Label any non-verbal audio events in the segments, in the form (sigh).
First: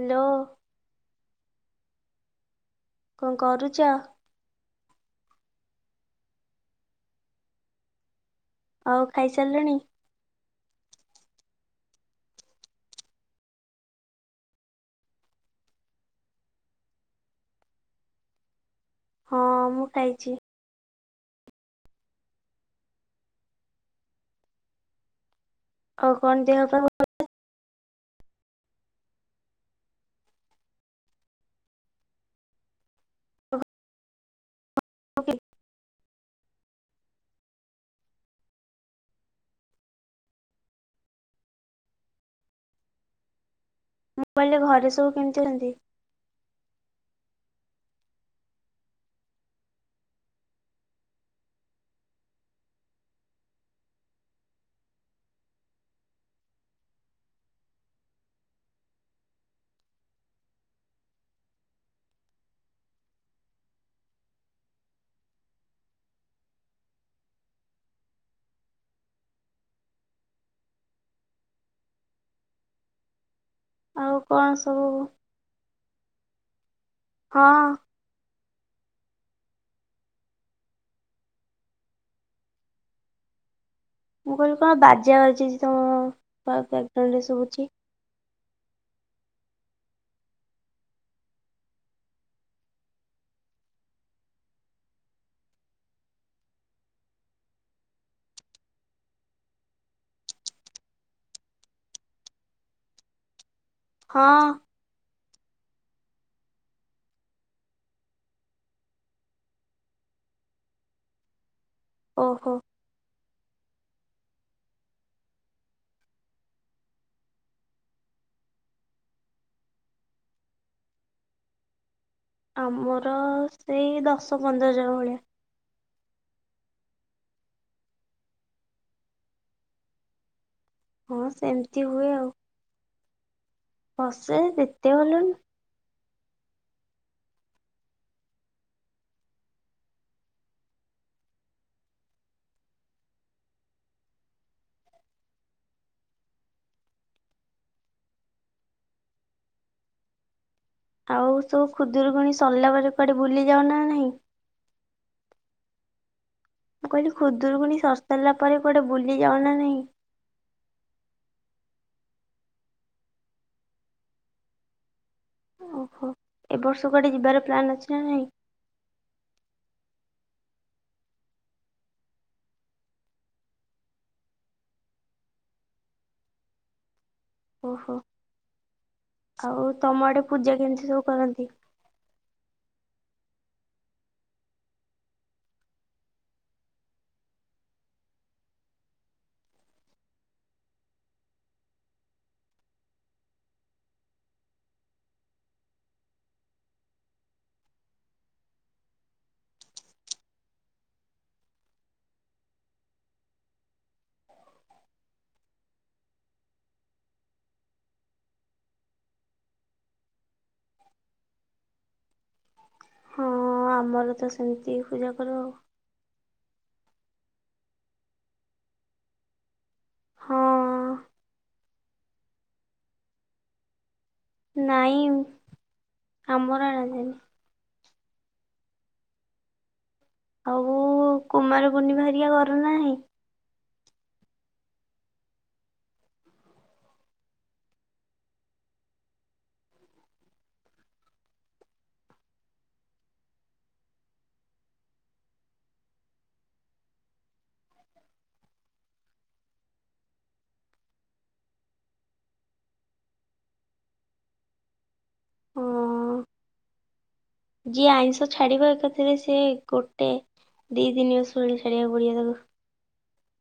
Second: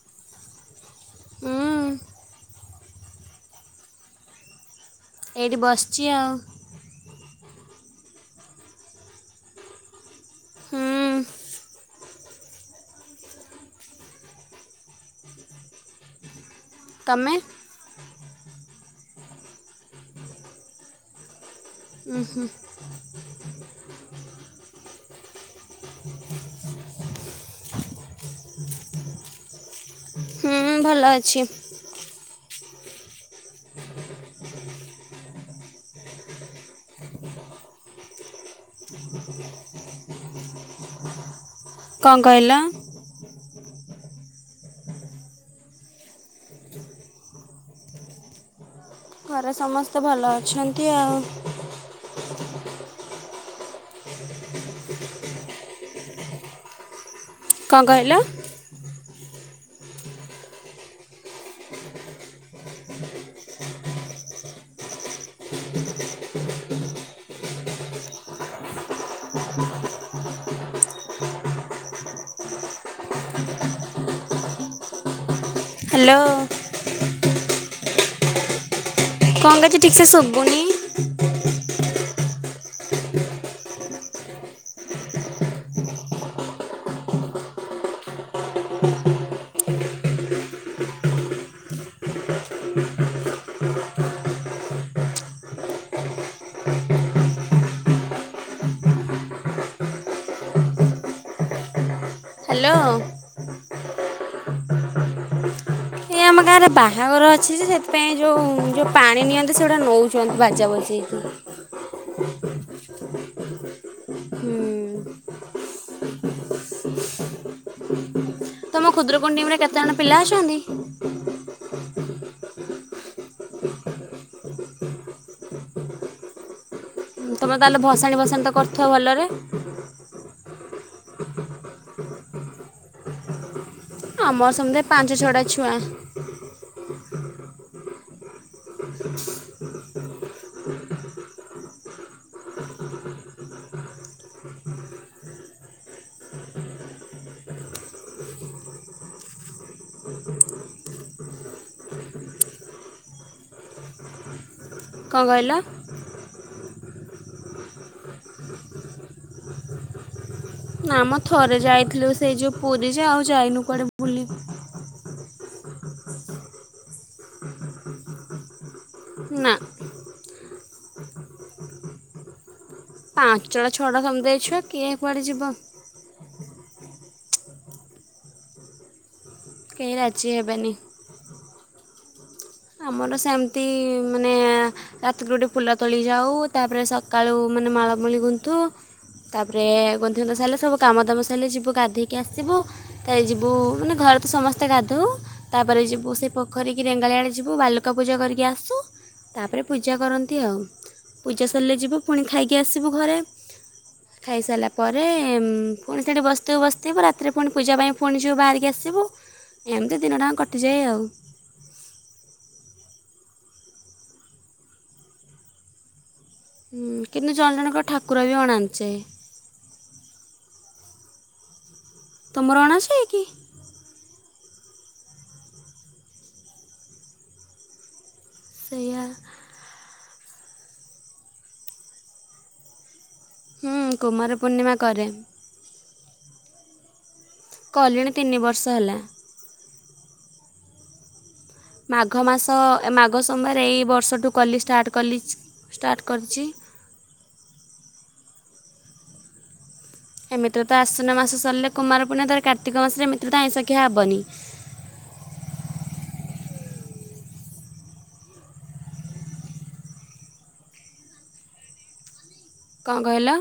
Hello. ହୁଁ। କଣ କରୁଛ? ଏଇଠି ବସିଛି ଆଉ। ଆଉ ଖାଇସାରିଲଣି। ହୁଁ ତମେ। ହଁ ମୁଁ ଖାଇଛି। ଉୁ ହୁ ଆଉ କଣ ଦେହ ପା ଭଲ? ହୁଁ ଭଲ ଅଛି। ଓକେ। (unintelligible) କଣ କହିଲ? ମୁଁ କହିଲେ ଘରେ ସବୁ କେମିତି ଅଛନ୍ତି? ଘରେ ସମସ୍ତେ ଭଲ ଅଛନ୍ତି ଆଉ। କଣ କହିଲ? ଆଉ କଣ ସବୁ ହ୍ୟାଲୋ। ହଁ। କଣ କିଛି ଠିକସେ ଶୁଭୁନି? (unintelligible) ମୁଁ କହିଲି କଣ ବାଜା ବାଜିଛି ତମ ପାଖରେ ତ ସୁବୁଛି? ହ୍ୟାଲୋ। ହଁ। କାହାର ବାହାଘର ଅଛି ଯେ, ସେଥିପାଇଁ ଯୋଉଁ ଯୋଉ ପାଣି ନିଅନ୍ତି ସେଗୁଡା ନେଉଚନ୍ତି ବାଜା ବଜେଇକି। ଓହୋ। ହ ତମ ଖୁଦୁରୁକୁଣୀ ଟିମ୍ ରେ କେତେ ଅଣ ପିଲା ଅଛନ୍ତି? ଆମର ସେଇ ଦଶ ପନ୍ଦର ଜଣ ଭଳିଆ। ହ ହ (inaudible) ତମେ ତାହେଲେ ଭସାଣି ଭସାଣି ତ କରୁଥୁବ ଭଲରେ? ହଁ, ସେମିତି ହୁଏ ଆଉ। ବସେ ଆମର ସେମତି ଏତେ ପାଞ୍ଚ ଗଲୁଣି ଛଅଟା ଛୁଆ। ଆଉ ସଉ ଖୁଦୁରୁକୁୁଣୀ ସର୍ ଲା ପରେ କୁଆଡେ ବୁଲି ଯାଉ ନା ନାହିଁ? କଣ କହିଲ? ମୁଁ କହିଲି ଖୁଦୁରୁକୁଣୀ ସରି ସାର୍ ଲା ପରେ କୁଆଡେ ବୁଲି ଯାଅ ନା ନାହିଁ? ନାଆ ମ ଥରେ ଯାଇଥିଲୁ ସେଇ ଯୋଉ ପୁରୀ ଯେ, ଆଉ ଯାଇନୁ କୁଆଡେ ବୁଲି। ଓହୋ! ଏବ ବର୍ଷ କୁଆଡେ ଯିବାର ପ୍ଲାନ୍ ଅଛି ନା ନାଇଁ? ନା। ପାଞ୍ଚଟା, ଛଅଟା ସମୁଦାଏ ଛୁଆ, କିଏ କୁଆଡେ ଯିବଁ? ଓହୋ! ଆଉ କେହି ତମ ଆଡେ ରାଜି ପୂଜା ହେବେନି କେଁତି ସବୁ କରନ୍ତି? ଆମର ସେମିତି-ଇ, ମାନେ-ଏଁ ରାତିକୁରୁ ଉଠୀ ଫୁଲ ତୋଳି ଯାଉ। ତା'ପରେ ସକାଳୁ ମାନେ ମାଳମୂଳି ଗୁନ୍ତୁ। ତା'ପରେ ଗୁନ୍ଥିଗୁନ୍ଥା ସାରିଲେ ସବୁ କାମ ଦାମ ସାଇଲେ, ଯିବୁ ଗାଧେଇକି ଆସିବୁ। ତା ରେ ଯିବୁ, ମାନେ ଘରେ ତ ସମସ୍ତେ ଗାଧଉ। ତାପରେ ଯିବୁ ସେଇ ପୋଖରୀ କିି ରେଙ୍ଗାଳି ଆଡ଼େ ଯି ଯିବୁ ବାଲୁକା ପୂଜା କରିକି ଆସୁ। ତା'ପରେ ପୂଜା କରନ୍ତି ଆଉ। ପୂଜା ସରିଲେ ଯିବୁ, ପୁଣି ଖାଇକି ଆସିବୁ ଘରେ। ଖାଇସାରିଲା ପରେ-ଏମ୍ ପୁଣି ସେଠି ବସିଥିବୁ ବସିଥିବୁ ରାତିରେ ପୁଣି ପୂଜା ପାଇଁ ପୁଣି ଯିବୁ ବାହାରିକି ଆସିବୁ। ଏମିତି ଦିନ ଟାଙ୍କ୍ କଟିଯାଏ ଆଉ। ହଁ, ଆମର ତ ସେମିତି ପୂଜା କରୁ। ହୁଁ, କିନ୍ତୁ ଜଣ ଜଣଙ୍କ ଠାକୁର ବି ଅଣାଞ୍ଚେ। ହଁ। ତମର ଅଣାଛି କି? ନାଇଁ, ଆମର ଅଣାଯାଏନି। ସେଇୟା। ଆଉ-ଉ କୁମାର ପୂର୍ଣ୍ଣିମା ହେରିକା ଗର ନାହିଁ? ହୁଁ, କୁମାର ପୂର୍ଣ୍ଣିମା କରେଁ। କଲିଣି ତିନି ବର୍ଷ ହେଲା। ମାଘ ମାସ ଏ ମାଘ ସମବାର ଏଇ ବର୍ଷଠୁ କଲି, ଷ୍ଟାର୍ଟ କଲି ଷ୍ଟାର୍ଟ କରିଛି। ଏମିତିରେ ତ ଆଶ୍ୱିନ ମାସ ସରିଲେ କୁମାରପୂର୍ଣ୍ଣିମା, ଧର କାର୍ତ୍ତିକ ମାସରେ ଏମିତିରେ ତ ଆଇଁଷ ଖିଆ ହବନି। ହଁ-ଅଁ ଯିଏ ଆଇଁଷ ଛାଡିବ ଏକାଥରେ ସିଏ ଗୋଟେ, ଦି ତିନି ମାସ୍ ଭଳି ଛାଡିବାକୁ ପଡିବ ତାକୁ! କଣ କହିଲ?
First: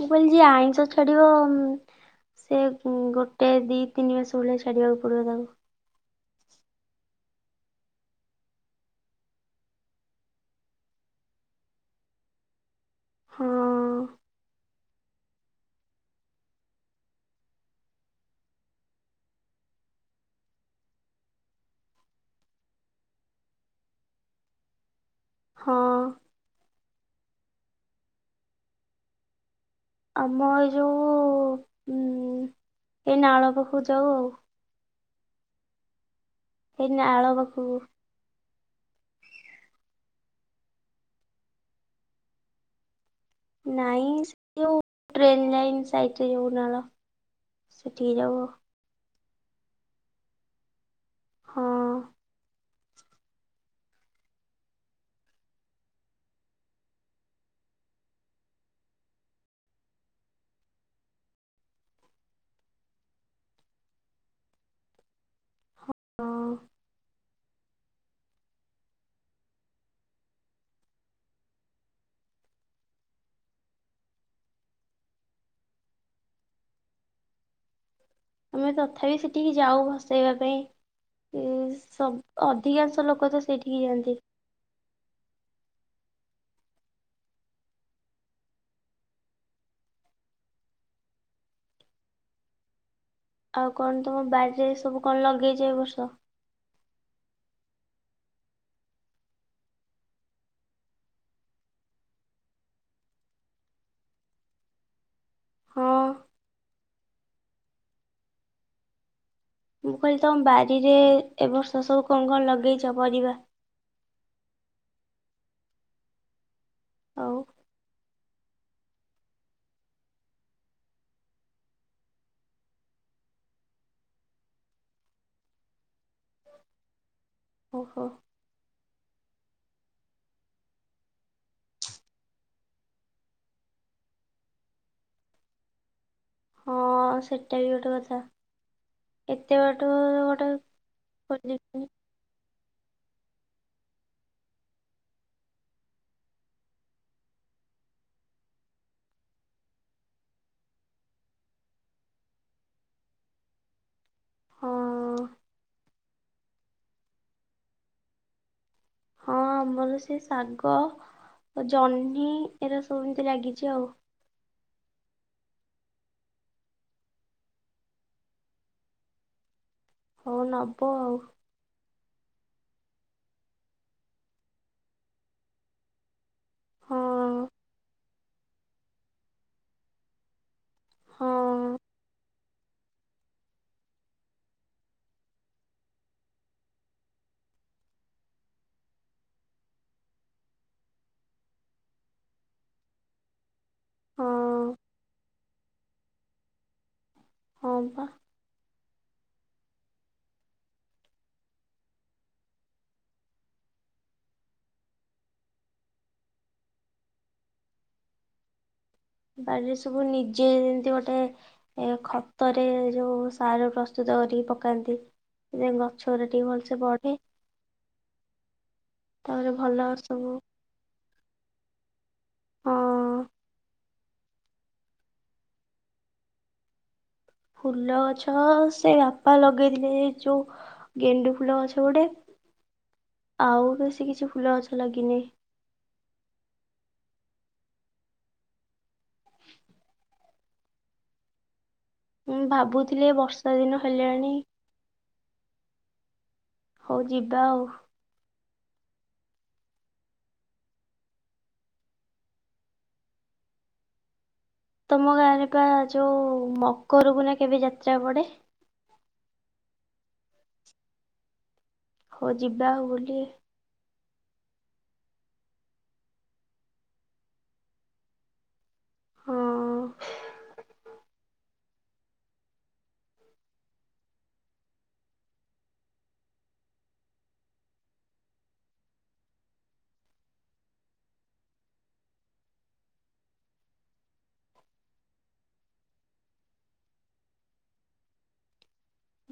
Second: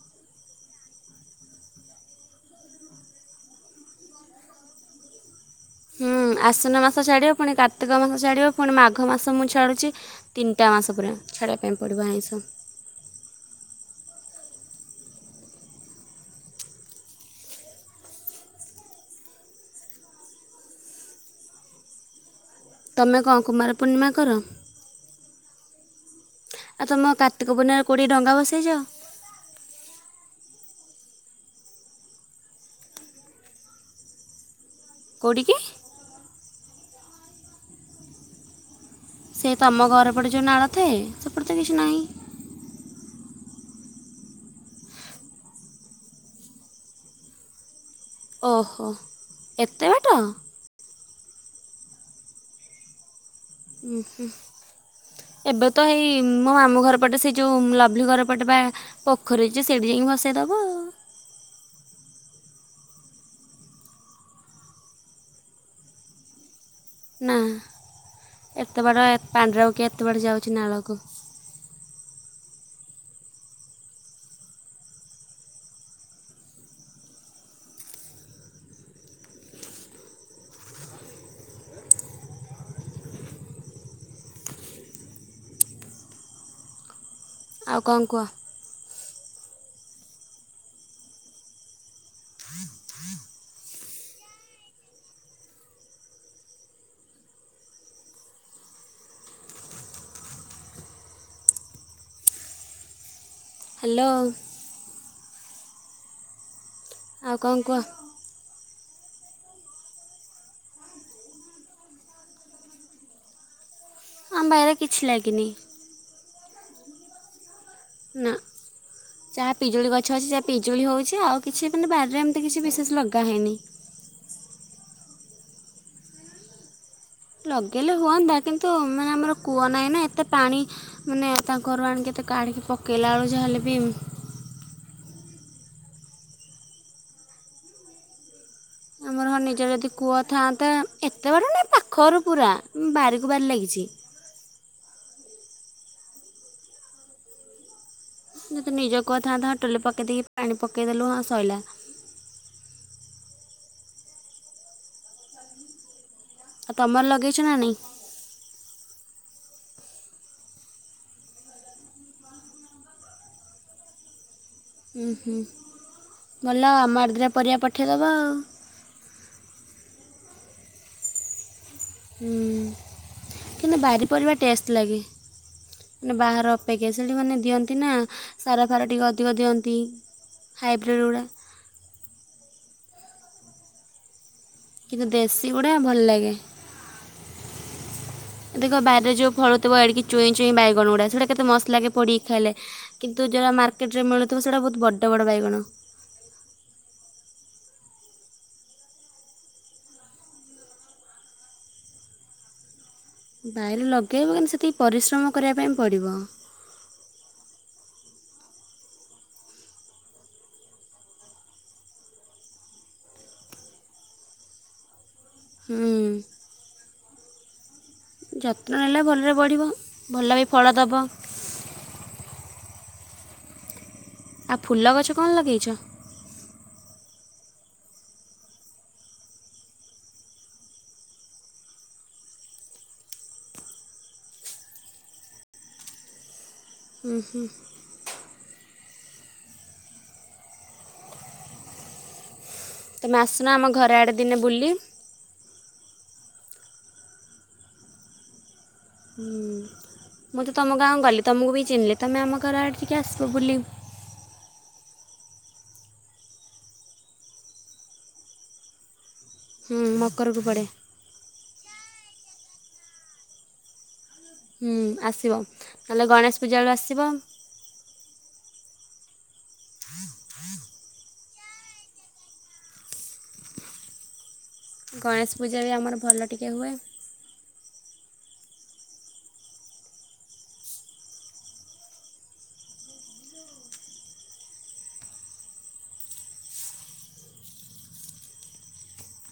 ମୁଁ କହିଲି ଯିଏ ଆଇଁଷ ଛଡିବ, ଉଁ ସେ ଗୋଟେ ଦି ତିନି ମାସ ଭଳିଆ ଛାଡ଼ିବାକୁ ପଡ଼ିବ ତାଙ୍କ୍ ହୁଁ, ଆଶିନ ମାସ ଛାଡ଼ିବ, ପୁଣି କାର୍ତ୍ତିକ ମାସ ଛାଡ଼ିବ, ପୁଣି ମାଘ ମାସ ମୁଁ ଛାଡ଼ୁଛି। ତିନିଟା ମାସ ପୁରା ଛାଡ଼ିବା ପାଇଁ ପଡ଼ିବ ଆଇଁଷ। ହୁଁ। ତମେ କଣ କୁମାର ପୂର୍ଣ୍ଣିମା କର? ହଁ। ଆଉ ତମ କାର୍ତ୍ତିକ ପୂର୍ଣ୍ଣିମାରେ କୋଉଠିକି ଡଙ୍ଗା ଭସେଇଯାଅ? ଆମ ଏଇ ଯୋଉ ଏ ନାଳ ପାଖକୁ ଯାଉ ଆଉ। କୋଉଟି କି? ହେଇନାଳ ପାଖୁକୁ। ସେ ତମ ଘର ପଟେ ଯେଉଁ ନାଳ ଥାଏ? ସେପଟେ ତ କିଛି ନାହିଁ। ନାଇଁ ଯୋଉ ଟ୍ରେନ୍ ଲାଇନ୍ ସାଇଟରେ ଯୋଉନାଳ। ଓହୋ ଏତେ ବାଟ? ହଁ। ଉଁ ହୁଁ। ଏବେ ତ ହେଇ ମୋ ମାମୁଁ ଘର ପଟେ ସେଇ ଯୋଉ ଲଭଲି ଘର ପଟେ ପା ପୋଖରୀଯେ ସେଠି ଯାଇକି ଭସେଇ ଦବ। ହଁଁ ନା ଏତେ ବାଟ ଏ ପାଣିରେ କିଏ ଏତେ ବାଟ ଯାଉଚି ନାଳକୁ। ଆମେ ତଥାପି ସେଠିକି ଯାଉ ଭସେଇବା ପାଇଁ। ଉଁ ସ ଅଧିକାଂଶ ଲୋକ ତ ସେଇଠିକି ଯାଆନ୍ତି। ଆଉ କଣ କୁହ? ଆଉ କଣ ତମ ବାଡିରେଏ ସବୁ କଣ ଲଗେଇଚ ଏ ବର୍ଷ? ହାଲୋ। ହଁ। ଆଉ କଣ କୁହ? ମୁଁ କହିଲି ତମ ବାରିରେ ଏବର୍ଷ ସବୁ କଣ କଣ ଲଗେଇଚ ପରିବା? ଆମ ବାଇରେ କିଛି ଲାଗିନି। ଆଉ ନାଁ। ଯାହା ପିଜୁଳି ଗଛ ଅଛି ଯାହା ପିଜୁଳି ହୋଉଚି। ଆଉ କିଛି ମାନେ ବାରିରେ ଏମିତି କିଛି ବିଶେଷ କିଛିଲଗା ହେଇନି। ଲଗେଇଲେ ଓହୋ ହୁଅନ୍ତା। କିନ୍ତୁ ମାନେ ଆମର କୂଅ ନାହିଁ ନା ଏତେ ପାଣି ମାନେ ତାଙ୍କ ଘରୁ ଆଣିକି ଏତେ କାଢିକି ପକେଇଲା ବେଳୁ ଯାହା ହେଲେ ବି ହଁ ସେଟା ବି ଗୋଟେ କଥା। ଆମର ହଁ ଏତେ ନିଜର ବାଟ ଯଦି କୁଅ ଗୋଟେ ଥାଆନ୍ତା। ଏତେ ବାଟ ନାଇଁ ଖୋଜିକି ପାଖରୁ ପୁରା ବାରିକୁ ବାରି ଲାଗିଛି। ଯଦି ନିଜ କୂଅ ଥାନ୍ତା ହଁଟୁଲୁ ପକେଇ ଦେଇକି ପାଣି ପକେଇଦେଲୁ ହଁ ଶଇଲା। ହଁ ଅ। ଆଉ ତମର ଲଗେଇଛ ନା ନାଇଁ? ହଁ ଆମର ସେ ଶାଗ ଜହ୍ନି ଏରା ସବୁ ଏମିତି ଲାଗିଚି ଆଉ। ଉଁ ହୁଁ ଭଲ ଆମ ଆଡ଼େଦିଟା ପରିବା ପଠେଇଦବ ଆଉ। ହଉ ନବ ଆଉ। ହୁଁ କିନ୍ତୁ ବାରି ପରିବା ଟେଷ୍ଟ ଲାଗେ। ମାନେ ବାହାର ଅପେକ୍ଷା ହଁ ସେଠି ମାନେ ଦିଅନ୍ତି ନା ସାରା ଫାର ଟିକିଏ ଅଧିକ ଦିଅନ୍ତି। ହାଇବ୍ରିଡ ଗୁଡା। ହଁ କିନ୍ତୁ ଦେଶୀ ଗୁଡା ଭଲ ଲାଗେ। ଦେଖ ବାରିରେ ଯେଉଁ ଫଳୁଥିବ ଏଡିକି ଚୁଇଁ ଚୁଇଁ ବାଇଗଣ ଗୁଡା ସେଗୁଡା କେତେ ମସ୍ତ ଲାଗେ ପୋଡିକି ଖାଇଲେ। କିନ୍ତୁ ଯୋଉରା ମାର୍କେଟ ରେ ମିଳୁଥିବ। ସେଇଟା ହଁ ବହୁତ୍ ବଡ ବଡ ବାଇଗଣ। ହଁ ବା। ବାଇରେ ଲଗେଇବୁ କିନ୍ତୁ ସେତିକି ପରିଶ୍ରମ କରିବା ପାଇଁ ପଡ଼ିବ। ବାଡିରେ ସବୁ ନିଜେ ଯେମତି ଗୋଟେ ଏ ଖତରେ ଯୋଉ ସାର ପ୍ରସ୍ତୁତ କରିକି ପକାନ୍ତି। ସେ ହୁଁ, ଗଛ ରେ ଟିକେ ଭଲସେ ବଢେ। ଯତ୍ନ ନେଲେ ଭଲରେ ତାପରେ ବଢ଼ିବ ଭଲ ସବୁ ଭଲ ବି ଫଳ ଦେବ। ହଁ ଆ ଫୁଲ ଗଛ କଣ ଲଗେଇଛ? ଫୁଲ ଗଛ ସେ ବାପା ଲଗେଇଥିଲେ ଯୋଉ ଗେଣ୍ଡୁ ଫୁଲ ଗଛ ଗୋଟେ ଆଉ ବେଶୀ କିଛି ଫୁଲ ଗଛ ଲାଗିନି। ହୁଁ, ହୁଁ। ମୁଁ ଭାବୁଥିଲି ତମେ ଆସୁନ ବର୍ଷା ଆମ ଦିନ ଘର ଆଡ଼େ ଦିନେ ହେଲାଣି। ବୁଲି ହଉ ଯିବା ଆଉ। ହୁଁ ମୁଁ ତ ତୁମ ଗାଁକୁ ଗଲି ତୁମକୁ ବି ଚିହ୍ନିଲେ ତୁମେ ଆମ ଘର ଆଡ଼େ ଟିକେ ଆସିବ ବୁଲି। ତମ ଗାଁରେ ପା ଯୋଉ ମକରକୁ ନା କେବେ ଯାତ୍ରା ପଡେ। ହୁଁ ମକରକୁ ପଡ଼େ। ହଉ ଯିବା ଆଉ ବୁଲି। ହୁ ଆସିବ ତାହେଲେ ଗଣେଶ ପୂଜା ବଳକୁ ଆସିବ। ହଁ। ଗଣେଶ ପୂଜା ବି ଆମର ଭଲ ଟିକଏ ହୁଏ।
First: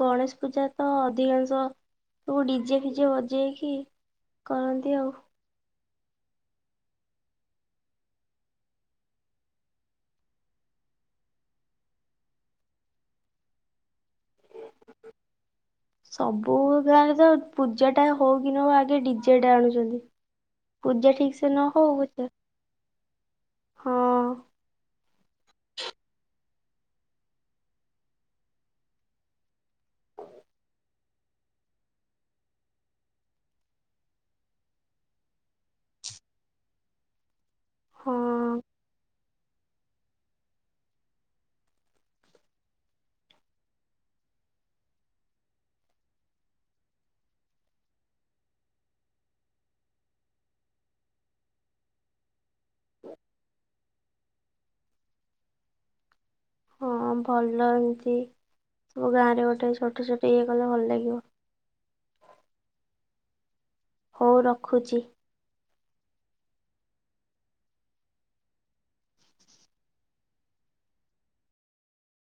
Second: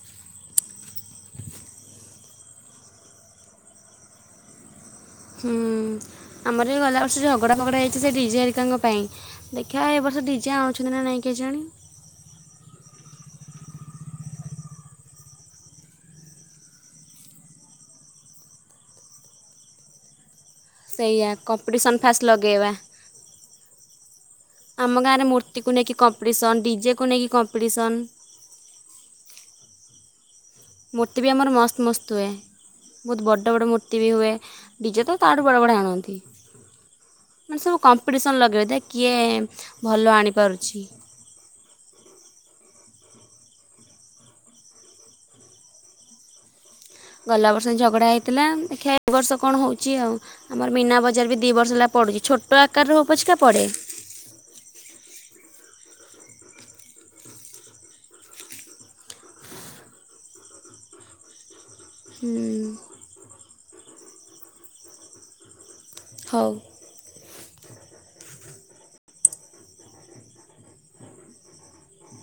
ଗଣେଶ ପୂଜା ତ ଅଧିକାଂଶ ସବୁ ଡିଜେ ଫିଜେ ବଜେଇକି କରନ୍ତି ଆଉ। ହୁଁ। ଆମର ଯୋଉ ଗଲା ବର୍ଷ ଯୋ ଝଗଡା ପଗଡା ହୋଇଛି ସେ ଡିଜେ ଆରିକାଙ୍କ ପାଇଁ। ଦେଖିବା ଏ ବର୍ଷ ଡିଜେ ଆଣୁଛନ୍ତି ନା ନାଇଁ କେହି ଜାଣି। ସବୁ ଗାଁ ରେ ପୂଜା ଟା ହଉ କି ନ ହଉ ଆଗେ ଡିଜେ ଟା ଆଣୁଛନ୍ତି। ପୂଜା ସେଇଆ ଠିକ୍ ସେ ନ ହଉ କମ୍ପିଟିସନ୍ ଫାଷ୍ଟ ପଛେ ଲଗେଇବା ହଁ। ଆମ ଗାଁରେ ମୂର୍ତ୍ତିକୁ ନେଇକି କମ୍ପିଟିସନ୍ ଡିଜେକୁ ନେଇକି କମ୍ପିଟିସନ୍। (inaudible) ମୂର୍ତ୍ତି ବି ଆମର ମସ୍ତ ମସ୍ତ ହୁଏ। ବହୁତ ବଡ଼ ବଡ଼ ମୂର୍ତ୍ତି ବି ହୁଏ ଡିଜେ ତ ତାଠୁ ବଡ଼ ବଡ଼ ଆଣନ୍ତି। ମାନେ ସବୁ ହଁ କମ୍ପିଟିସନ୍ ଲଗେଇବେ ତା କିଏ ଭଲ ଆଣିପାରୁଛି। ଗଲା ବର୍ଷ ଝଗଡ଼ା ହେଇଥିଲା ଦେଖିବା ଏ ବର୍ଷ କଣ ହଉଛି ଆଉ। ଆମର ମୀନା ବଜାର ବି ଦି ବର୍ଷ ହେଲା ପଡୁଛି ଛୋଟ ଆକାର ରେ ହଉ ପଛିିକା ପଡେ। ହଁ ଭଲ ଏମିତି ସବୁ ଗାଁରେ ଗୋଟେ ଛୋଟ ଛୋଟ ଇଏ କଲେ ଭଲ ଲାଗିବ। ହୁଁ। ହଉ ରଖୁଛି। ହଉ।